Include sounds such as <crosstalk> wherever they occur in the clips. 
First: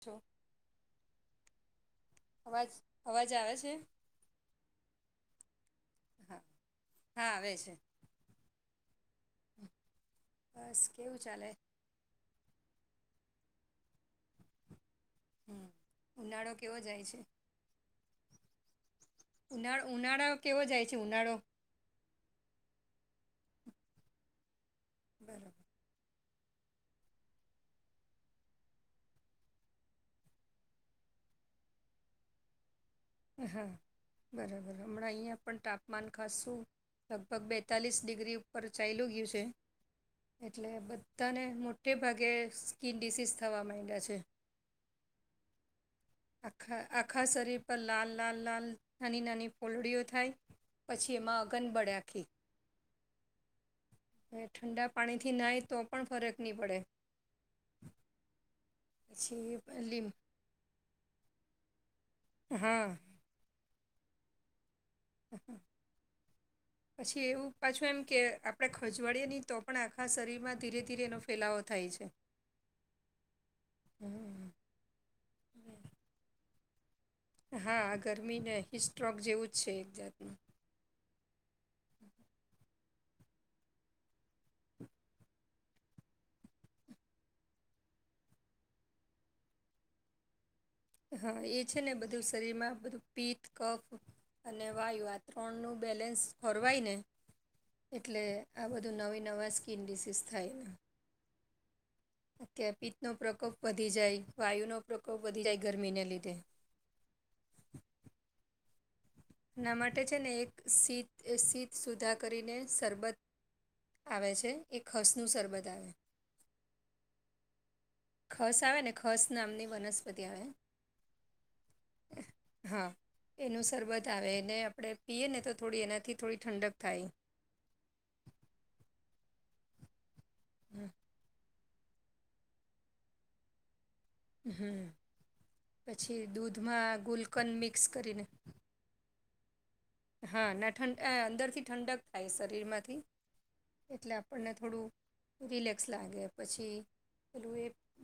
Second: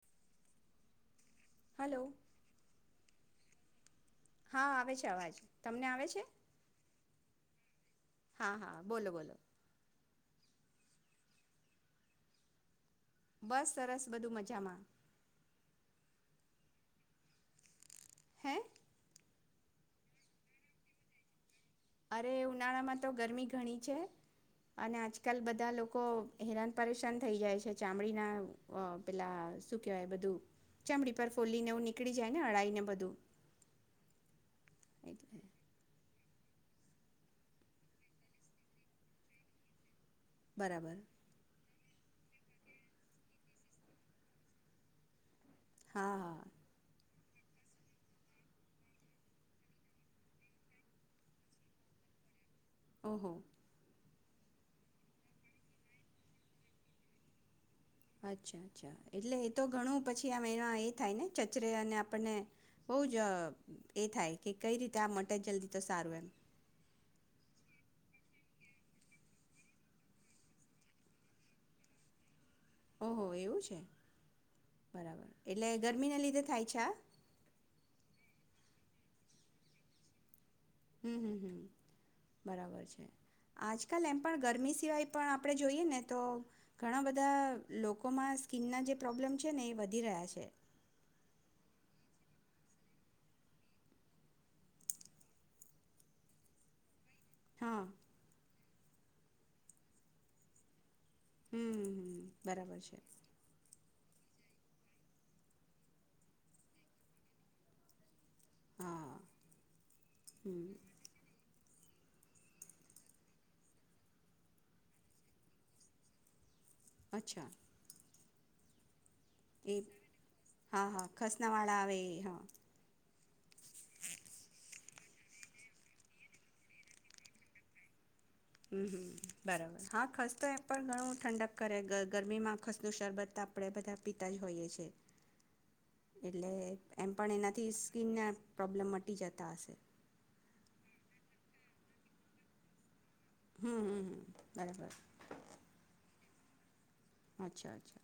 છો હલો અવાજ અવાજ આવે છે. હા આવે છે અવાજ તમને આવે છે? હા <inaudible> હા હા બોલો બોલો બસ કેવું ચાલે? બસ સરસ બધું મજામાં હમ્મ ઉનાળો કેવો જાય છે. હે ઉનાળો ઉનાળો કેવો જાય છે ઉનાળો અરે એ ઉનાળા માં તો ગરમી ઘણી છે. અને આજકાલ બરોબર બધા લોકો હેરાન પરેશાન થઈ જાય છે ચામડીના અહ પેલા શું કેહેવાય બધું ચામડી પર ફોલ્લી એવું નીકળી જાય ને અળાઈ ને બધ હા બરાબર હમણાં અહીંયા એટલે પણ તાપમાન ખસું લગભગ બેતાલીસ ડિગ્રી ઉપર ચાલયુ ગયું છે. એટલે બરાબર બધાને મોટ મોટે ભાગે સ્કીિન ડિસીઝ થવા માંડ્યા છે. હા. હા આખા શરીર પર લાલ લાલ લાલ નાની નાની ફોલડીઓ થાય, પછી એમાં અગન બળે આખી ઓહો. હ ઠંડા પાણી થી નાય તો પણ ફરક નહી પડે. અચ્છા, અચ્છા, એટલે એ તો પછી ઘણું લીમ પછી આમ એના એ થાય ને અને આપ આપણે બહુ હા જ એ થાય કે કઈ રીતે આ મટે જલ્દી તો સારું એમ. પછી એવું પાછું એમ કે આપણે ખજવાડીએની, તો પણ આખા શરીરમાં ધીરે ધીરે એનો ફેલાવો થાય છે. ઓહો એવું છે હમ. બરાબર એટલે ગરમી ના લીધે થાય છે આ હા ગરમીને હિસ્ટ્રોક જેવું જ છે એક જાતનું હમ્મ, હમ્મ, હમ્મ, બરાબર છે. આજકાલ એમ પણ ગરમી સિવાય પણ આપણે જોઈએ ને તો ઘણા બધા લોકોમાં સ્કીનના જે પ્રોબ્લેમ છે ને એ વધી રહ્યા છે. હા એ છે ને બધું શરીરમાં બધું પિત્ત કફ અને વાયુ આ ત્રણ નું બેલેન્સ ફરવાય ને હા એટલે આ બધું નવી નવા સ્કીન ડિસીઝ થાયને હમ હમ અત્યાં બરાબર પિત્ત છે નો પ્રકોપ વધી જાય. વાયુ નો પ્રકોપ વધી જાય. ગરમીને લીધે. હા ના માટે છે ને એક હમ સીત સીત સુધા કરીને સરબત આવે છે એ ખસનું સરબત આવે અચ્છા. ખસ આવે ને ખસ નામની એ વનસ્પતિ આવે હા હા ખસનાવાળા આવે એ હા એનું સરબત આવે એને આપણે પીએ ને તો થોડી એનાથી થોડી ઠંડક થાય. હમ્મ હમ્મ, બરાબર હા ખસ તો એ પણ ઘણું ઠંડક કરે ગ ગરમીમાં આ ખસતનું શરબત આપણે બધા પિતાજ હોઈએ હમ છે પછી એટલે દૂધમાં એમ પણ ગુલકંદ એનાથી મિક્સ સ્કીિન કરીને ના પ્રોબ્લેમ મટી જા આશે. હા ના ઠંડ અંદર થી ઠંડક થાય શરીરમાંથી. હમ હમ એટલે હમ આપણને બરાબર થોડું રિલેક્સ લાગે પછી અચ્છા અચ્છા.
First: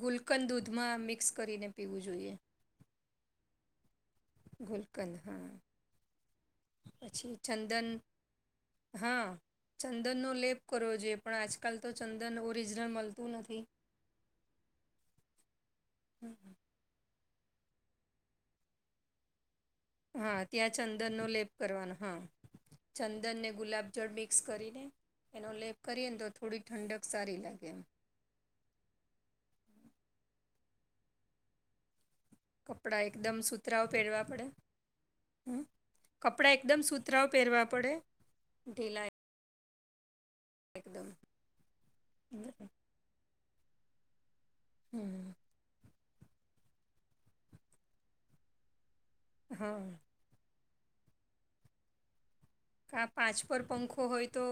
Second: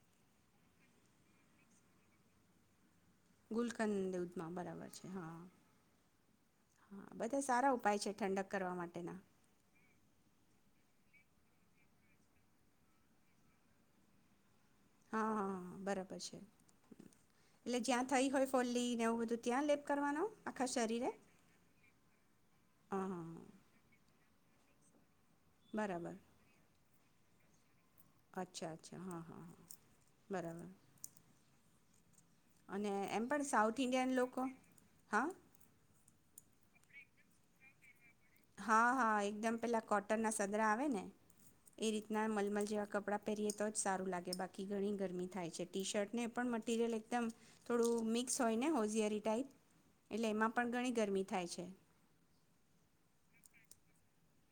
ગુલકન દૂધમાં મિક્સ કરીને પીવું જોઈએ. ગુલકંદવ. બરાબર છે હા. હા પછી બધા સારા ચંદન ઉપાય છે ઠંડક કરવા માટેના હા ચંદનનો લેપ. કરવો જોઈએ પણ આજકાલ તો ચંદન ઓરિજનલ મળતું નથી. હા હા. બરાબર હ છે. એટલે જ્યાં થઈ હોય ફોલીને એવું બધું. ત્યાં લેપ કરવાનો હા આખા ત્યાં શરીરે ચંદન નો લેપ કરવાનો હા હા હા ચંદન હા ને ગુલાબ જળ બી મિક્સ કરીને. એનો લેખ બરાબર કરીને તો થોડી ઠંડક. સારી લાગે એમ. અચ્છા અચ્છા હા હા હા બરાબર. અને કપડા એમ એકદમ પણ સાઉથ સુતરાવ ઇન્ડિયન પહેરવા લોકો પડે હા હમ. કપડાં એકદમ સુતરાઓ પહેરવા પડે. હા ઢીલા હા એકદમ પેલા. ટ ના સદરા આવે ને એકદમ એ રીતના મલમલ જેવા કપડાં પહેરીએ. તો જ સારું લાગે બાકી. ઘણી ગરમી હમ થાય છે ટી શર્ટ. ને પણ મટિરિયલ એકદમ થોડું મિક્સ હોય ને હોઝિયારી. ટ હા એટલે એમાં. પણ ઘણી ગરમી થાય છે. કા પાંચ પર પંખો હોય તો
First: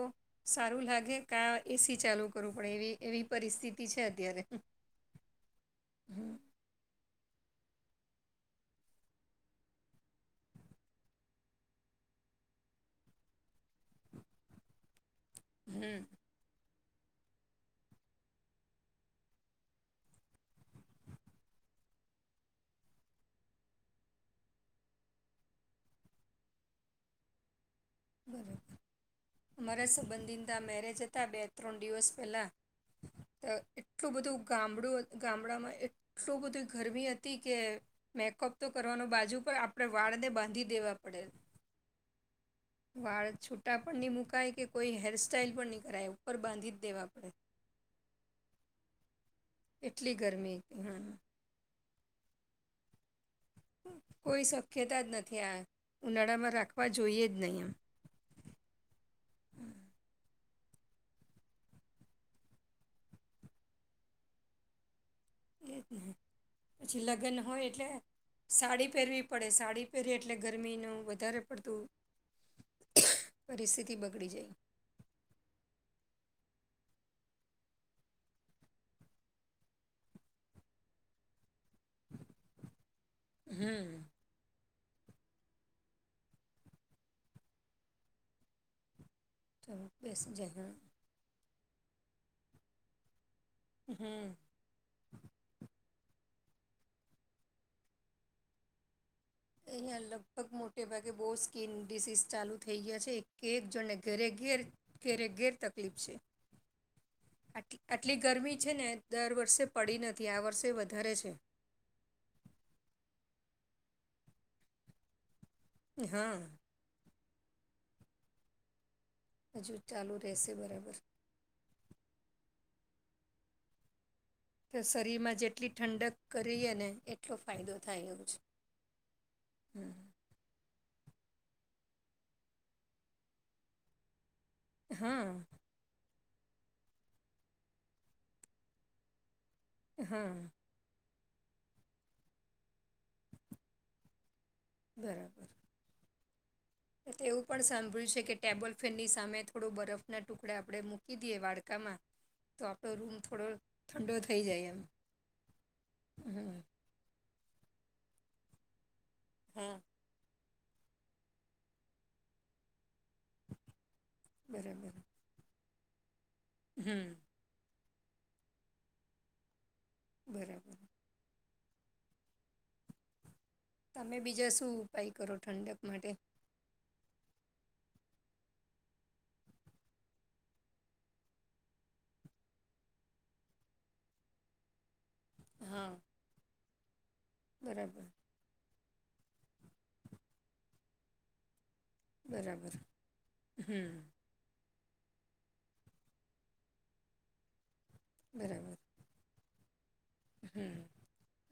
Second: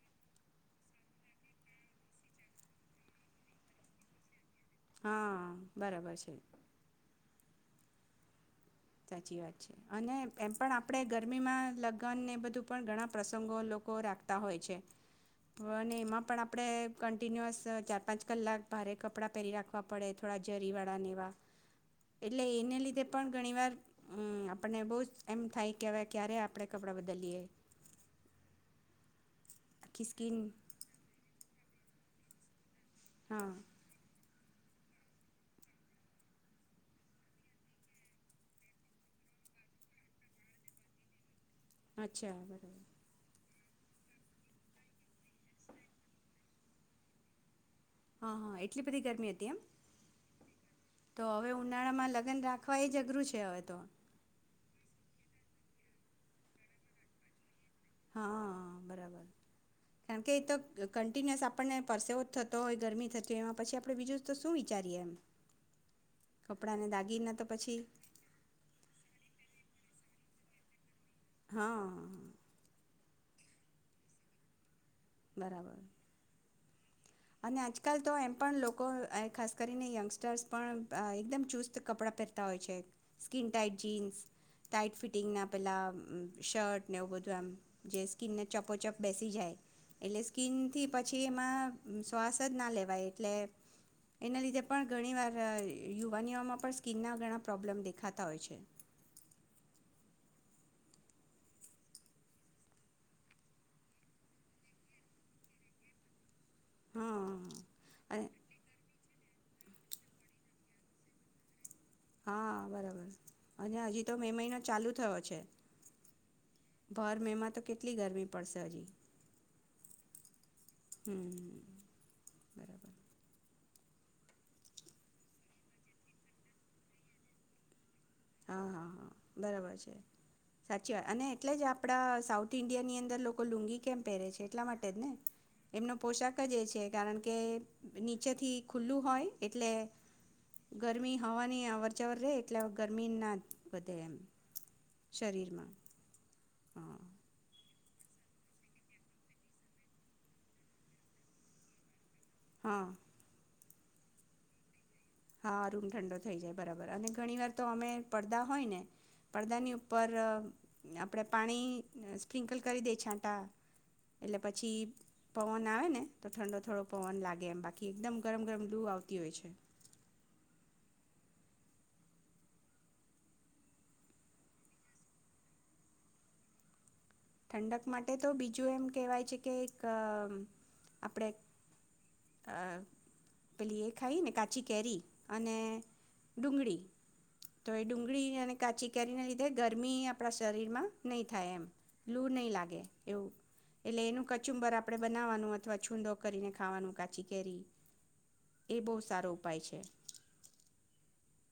સારું લાગે કા એસી ચાલુ કરવું પડે એવી એવી પરિસ્થિતિ છે અત્યારે. હા બરાબર છે. હમ સાચી વાત છે અને એમ પણ આપણે ગરમીમાં લગ્ન ને બધું પણ ઘણા પ્રસંગો લોકો રાખતા હોય છે. હ ને એમાં પણ આપડે. કન્ટિન્યુઅસ ચાર પાંચ કલાક ભારે કપડાં પહેરી રાખવા પડે થોડા જરીવાળાનેવા એટલે એને લીધે પણ ઘણીવાર. હમ આપને બહુ જ એમ થાય કે હવે ક્યારે આપડણે કપડા બદલીએ. બરોબર. અમારા આખી સ્કીન સંબંધીંદા મેરેજ હતા બે. ત્રણ દિવસ પહેલાં. તો હા એટલું બધું. ગામડું ગામડામાં એટલું બધું ગરમી હતી કે મેકઅપ તો કરવાનો બાજુ પણ આપણે વાળને બાંધી દેવા પડેલ. અચ્છા બરાબર. છુટાપણ ન મુકાય કે કોઈ હેરસ્ટાઈલ પણ નહીં કરાય ઉપર બાંધી જ દેવા પડે. હા હા એટલી બધી ગરમી હ એમ એટલી ગરમી હમ તો હવે ઉનાળામાં લગ્ન રાખવા એ જ અઘરું છ કોઈ શક શક્યતા જ નથી આ ઉનાળામાં રાખવા જોઈએ જ નહીં આ હા બરાબર કેમકે એતો કન્ટિન્યુઅસ આપણને પરસેવો થતો હોય ગરમી થતી હોય એમાં પછી આપડે બીજું તો શું વિચારીએ એમ એ જ કપડાંને પછી લગ્ન દાગીના તો હોય પછી એટલે સાડી પહેરવી પડે સાડી રયે એટલે ગરમીનું વધારે હા પડતું પરિસ્થિતિ બગડી જાય બરાબર અને આજકાલ તો એમ પણ લોકો ખાસ કરીને યંગસ્ટર્સ પણ એકદમ ચૂઝ કપડા પહેરતા હોય છે સ્કીન ટાઈટ હમ જીન્સ ટાઈટ ફિટિંગના પેલા શર્ટ ને એવું બધુ આમ જે સ્કીનને ચપોચપ બેસી જાય તો એટલે બેસી જાય સ્કીનથી પછી એમાં શ્વાસ જ ના લેવાય એટલે હમ હમ એના લીધે પણ ઘણી વાર યુવાનીઓમાં પર સ્કીનના ઘણા પ્રોબ્લેમ દેખાતા હોય છે. અહીયાં લગભગ મોટે ભાગે બહુ સ્કીન ડિસીઝ ચાલુ થઈ ગયા છે કે એક જોણને ઘરે ઘ ઘેરે ઘેર તકલીફ છે હા આટી આટલી અને ગરમી છે ને દર વર્ષે પડી નથી આ વર્ષે વધારે છે. હા બરાબર અને હજી તો મે મહિનો ચાલુ થયો છે. હા ભર મેમાં તો કેટલી ગરમી પડશે હજી હજુ ચાલુ રહેશે બરાબર હમ બરાબર તો શરીરમાં જેટલી ઠંડક કરીએ ને એટલો ફાયદો થ થાય એવું છે હા હા હમ અચી વા અને એટલે જ આપડા સાઉથ ઈન્ડિયા ની અંદર લોકો લુંગી કેમ પહેરે છે એટલા માટે જ ને હા એમનો પોશાક જ એ છે કારણ કે નીચેથી ખુલ્લું હોય એટલે હા ગરમી હવાની આવર જાવર રહે એટલા ગર્મી ના વધે એમ શરીરમાં હા તે એવું પણ સાંભળ્યું છે કે ટેબલ ફેનની સામે થોડું બરફના ટુકડા આપણે મૂકી દઈએ વાડકામાં તો હા આપડો રૂમ થોડો ઠંડો થઈ જાય એમ. હા રૂમ ઠંડો થઈ હમ જાય બરાબર, અને ઘણીવાર તો અમે પળદા હોયને પળદાની હા ઉપર આપડે પાણી સ્પ્રિન્કલ કરી દે છે. તા એટલે પછી બરાબર પવન આવે ને તો ઠંડો થોડો હમ પવન લાગે એમ બાકી કે એકદમ ગરમ ગરમ દૂ આવતી હોય છે. બરાબર, તમે બીજા શું ઉપાય કરો, ઠંડક માટે ઠંડક માટે તો બીજું એમ કેહેવાય છે, કે અ આપણેે અ પેલી એ ખાઈ ને કાચી કેરી. અને હા ડુંગળી, તો એ બરાબર ડુંગળી ઇયાનેક કાચી કેરીને લીધે ગરમી આપણા શરીરમાં નહી થાય એમ. લુ નહી બરાબર લાગે એવું હમ એટલે એનું કચુંબર આપણે બનાવાનું હતું આ છૂંદો કરીને ખાવાનું કાચી કેરી. એ બો સારુ પાય છે. હમ્મ,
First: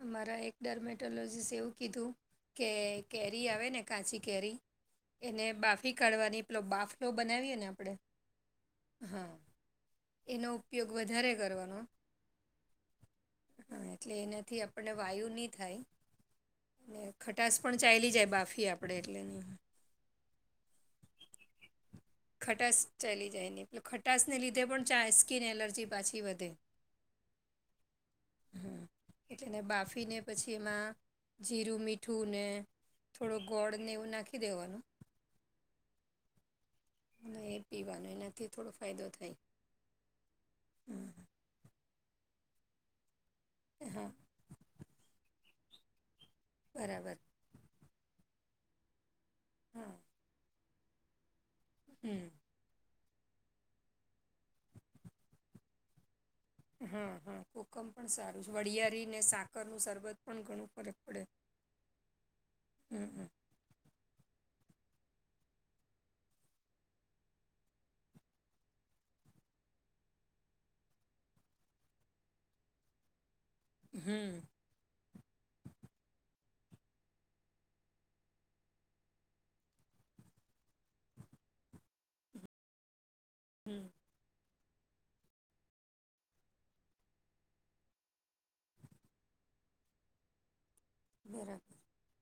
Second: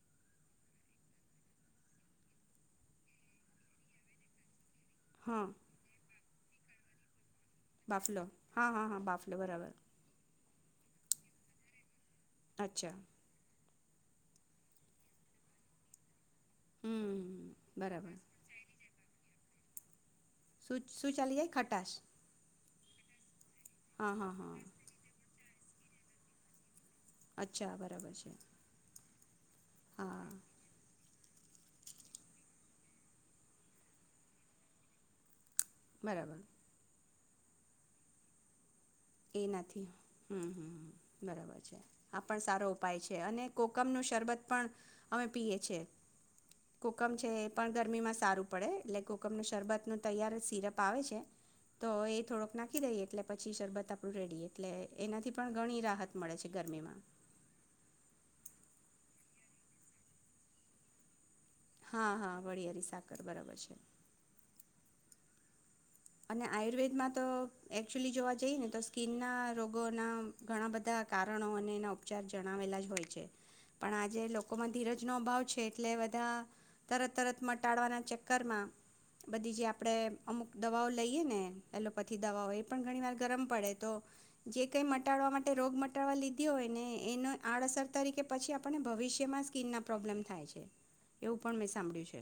અમારા એકડલર્મેટોલોજીસે એવું કીધું કે કેરી આવે ને કાચી કેરી એને હા બાફી કાઢવાની. એનો બાફલો બનાવીએ ને આપણે બાફલો હ હ હ હા બાફલો બરાબર. એનો ઉપયોગ વધારે કરવાનો. નચા હ, એટલે એનાથી આપણને વાયુ ની થાય. હમ ખટાસ પણ બરાબર ચાયલી જાય, બાફી આપડે એટલે એને શું શું ચાલ્યે ખટાશ. ખટાશ ચાલી જાયને. એટલે હા હા ખટાશને હા લીધે પણ ચાય સ્કીન એલજ પછી પાછી વધે. અચ્છા બરાબર છે. હમ એટલે એને હા બાફીને પછી એમાં જીરું, મીઠું ને થોડું ગોળ ને એવું નાખી દેવાનું. બરાબર. એ પીવાનું એનાથી થોડુ એ નથી હમ્મ, હમ્મ, બરાબર છે. પણ સારો ઉપાય છે. અને કોકમનો હા શરબત પણ અમે પીએ. છે. કુકમ બરાબર છે એ પણ ગરમી માં સારું. પડે એટલે કોકમને શરબતનો હા તૈયારે સિરપ ફાવે છે? તો એ હમ થોડોક નાખી દઈએ. એટલે પછી શરબત આપ આપું રેડી એટલે એનાથી પણ ઘણી રાહત મળે છે ગરમીમાં હમ્મ હમ્મ કોકમ પણ સારું છે. વળિયારી ને સાકરનું સરબત પણ ઘણું ફરક પડે. હા હા વળિયારી હમ સાકર હમ બરાબર છે. અને આયુર્વેદમાં તો એકક્ચુલી જોવા જઈને તો સ્કીનના રોગોના ઘણા બધા કારણો અને એના ઉપચાર જણાવેલા જ હોય છે. પણ આજે હમ લોકો માં ધીરજ નો અભાવ છે એટલે બધા તરત તરત મટાડવાના ચક્કરમાં બધી જે આપણે અમુક દવાઓ લઈએ ને એલોપેથી દવાઓ એ પણ ઘણી વાર ગરમ પડે હમ તો જે કંઈ મટાડવા માટે રોગ મટાડવા લીધી હોયને એને આડઅસર તરીકે પછી આપણને ભવિષ્યમાં સ્કીનના પ્રોબ્લેમ થાય છે. એવું પણ મેં બરાબર સાંભળ્યું છે.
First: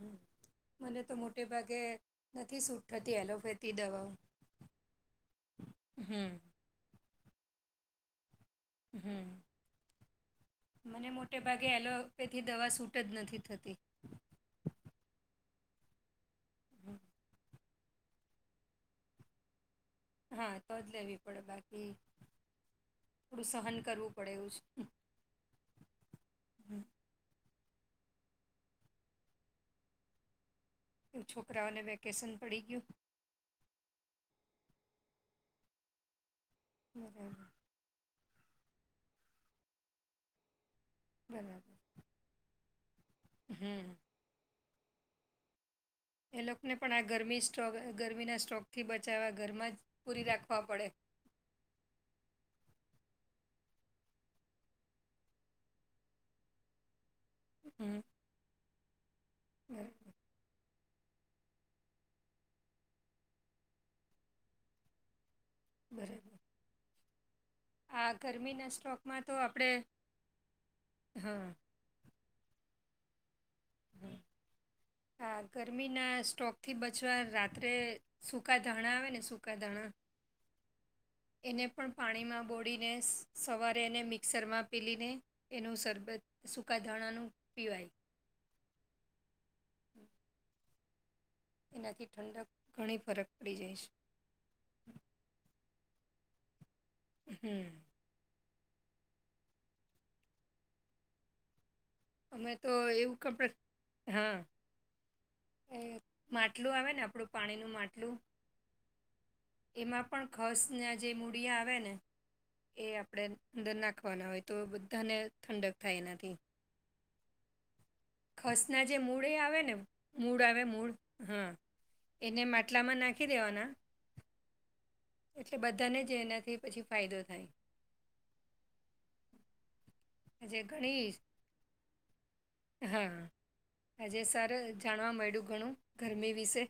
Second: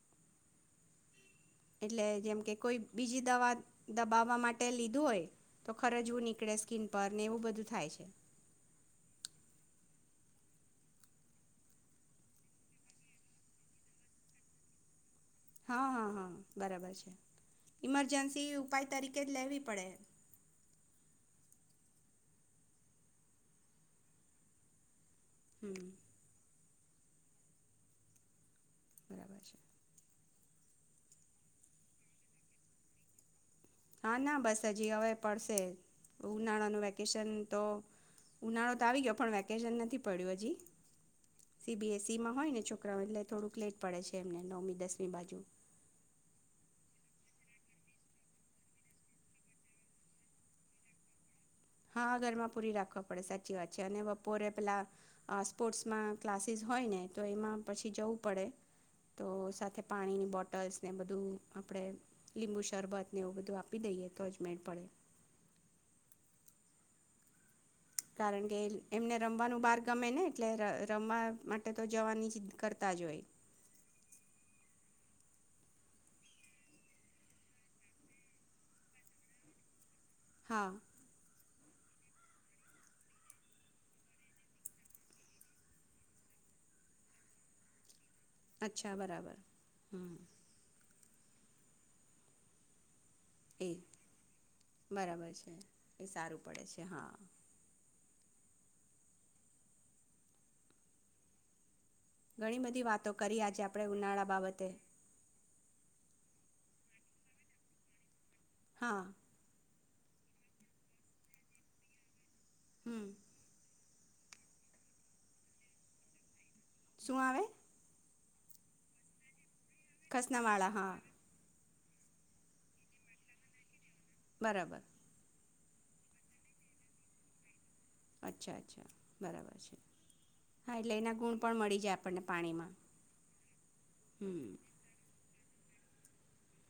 હમ મને તો મોટે ભાગે એટલે જેમ કે નથી કોઈ સૂટ થતી બીજી દવા એલોપેથી દવાઓ દબાવવા માટે લીધું હોય તો ખરજવું હમ નીકળે સ્કીન પર ને એવું બધું. થાય છે. હમ્મ મને મોટે ભાગે એલોપેથી દવા સૂટ જ નથી થતી. હા-હા-હા. બરાબર હમ. છે. ઇમરજન્સી ઉપાય તરીકે જ લેવી પડે. હા તો જ લેવી પડે બાકી થોડું સહન કરવું પડે એવું છે. હમ્મ. હમ્મ બરાબર છે. એ છોકરાઓને વેકેશન પડી ગયું? હા ના બસ હજી હવે પડશે. ઉનાળાનું વેકેશન બરાબર તો ઉનાળો તો આવી ગયો પણ વેકેશન નથી પડ્યું હજી. બરાબર. સી બી એસ સીમાં હોય ને જો એટલે થોડુંક લેટ હમ પડે એમને નોમ દસમી બાજુ એ લોકોને પણ આ ગરમી સ્ટ્રોક ગરમીના સ્ટ્રોકથી બચાવવા ઘરમાં જ પૂરી રાખવા પડે હા ઘરમાં પૂરી રાખવા પડે સાચી વાત છે અને બપોરે પેલા સ્પોર્ટ્સમાં ક્લાસીસ હોય ને તો એમાં હમ પછી જવું પડે તો સાથે પાણીની બોટલ્સ ને બધું આપણે લીંબુ શરબતને એવું બધું આપી દઈએ તો જ મેડ પડે બર કારણ કે એમને સ્ટ્રોકમાં તો રમવાનું આપણે બહાર ગમે ને એટલે રમવા હા માટે તો જવાની જ કરતા જ હોય હા ગરમીના સ્ટોક થી બચવા રાત્રે સૂકા ધાણા આવે ને સૂકા ધાણા હા એને પણ પાણીમાં બોળીને સવારે એને મિક્સરમાં પીલીને એનું સરરબત સૂકા ધાણાનું પીવાય અચ્છા બરાબર એનાથી ઠંડક ઘણી ફરક પડી એ જાય છે બરાબર છે સારું પડે છે હા હુ અમે ઘણી તો બધી વાતો એવું કરી કપડ આજે આપણે ઉનાળા હા બાબતે એ માટલું આવે ને, આપડું પાણીનું માટલું હા એમાં પણ ખસના જે મૂળિયા આવે ને એ હમ આપડે અંદરના વાના હોય તો બધાને ઠંડક થાય એનાથી શું આવે ખસના જે મૂળ આવે ને મૂળ આવે ખસનાવાળા મૂળ હા હુ એને માટલામાં નાખી દેવાના બરાબર એટલે બધાને જ એનાથી પછી ફાયદો થાય અચ્છા અચ્છા બરાબર છે આજ હા એટલે ધણી એના ગુણ પણ મળી જાય આપણને પાણીમાં હા આજે હમ સારું જાણવા મળ્યું ઘણું ગરમી વિશે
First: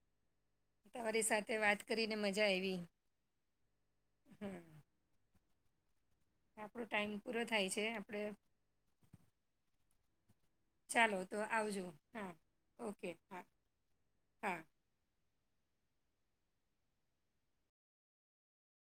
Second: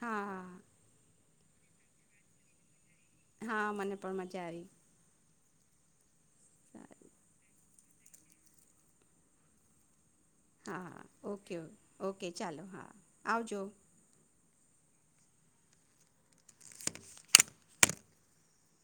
હા હા તે વાત કરીને મજા આવી હા મને પણ મજા આવી આપડો સારું. ટાઈમ પૂરો થાય છે જે આપડે હા ઓકે ઓ ઓકે હા ચાલો હા આવજો હમ્મ.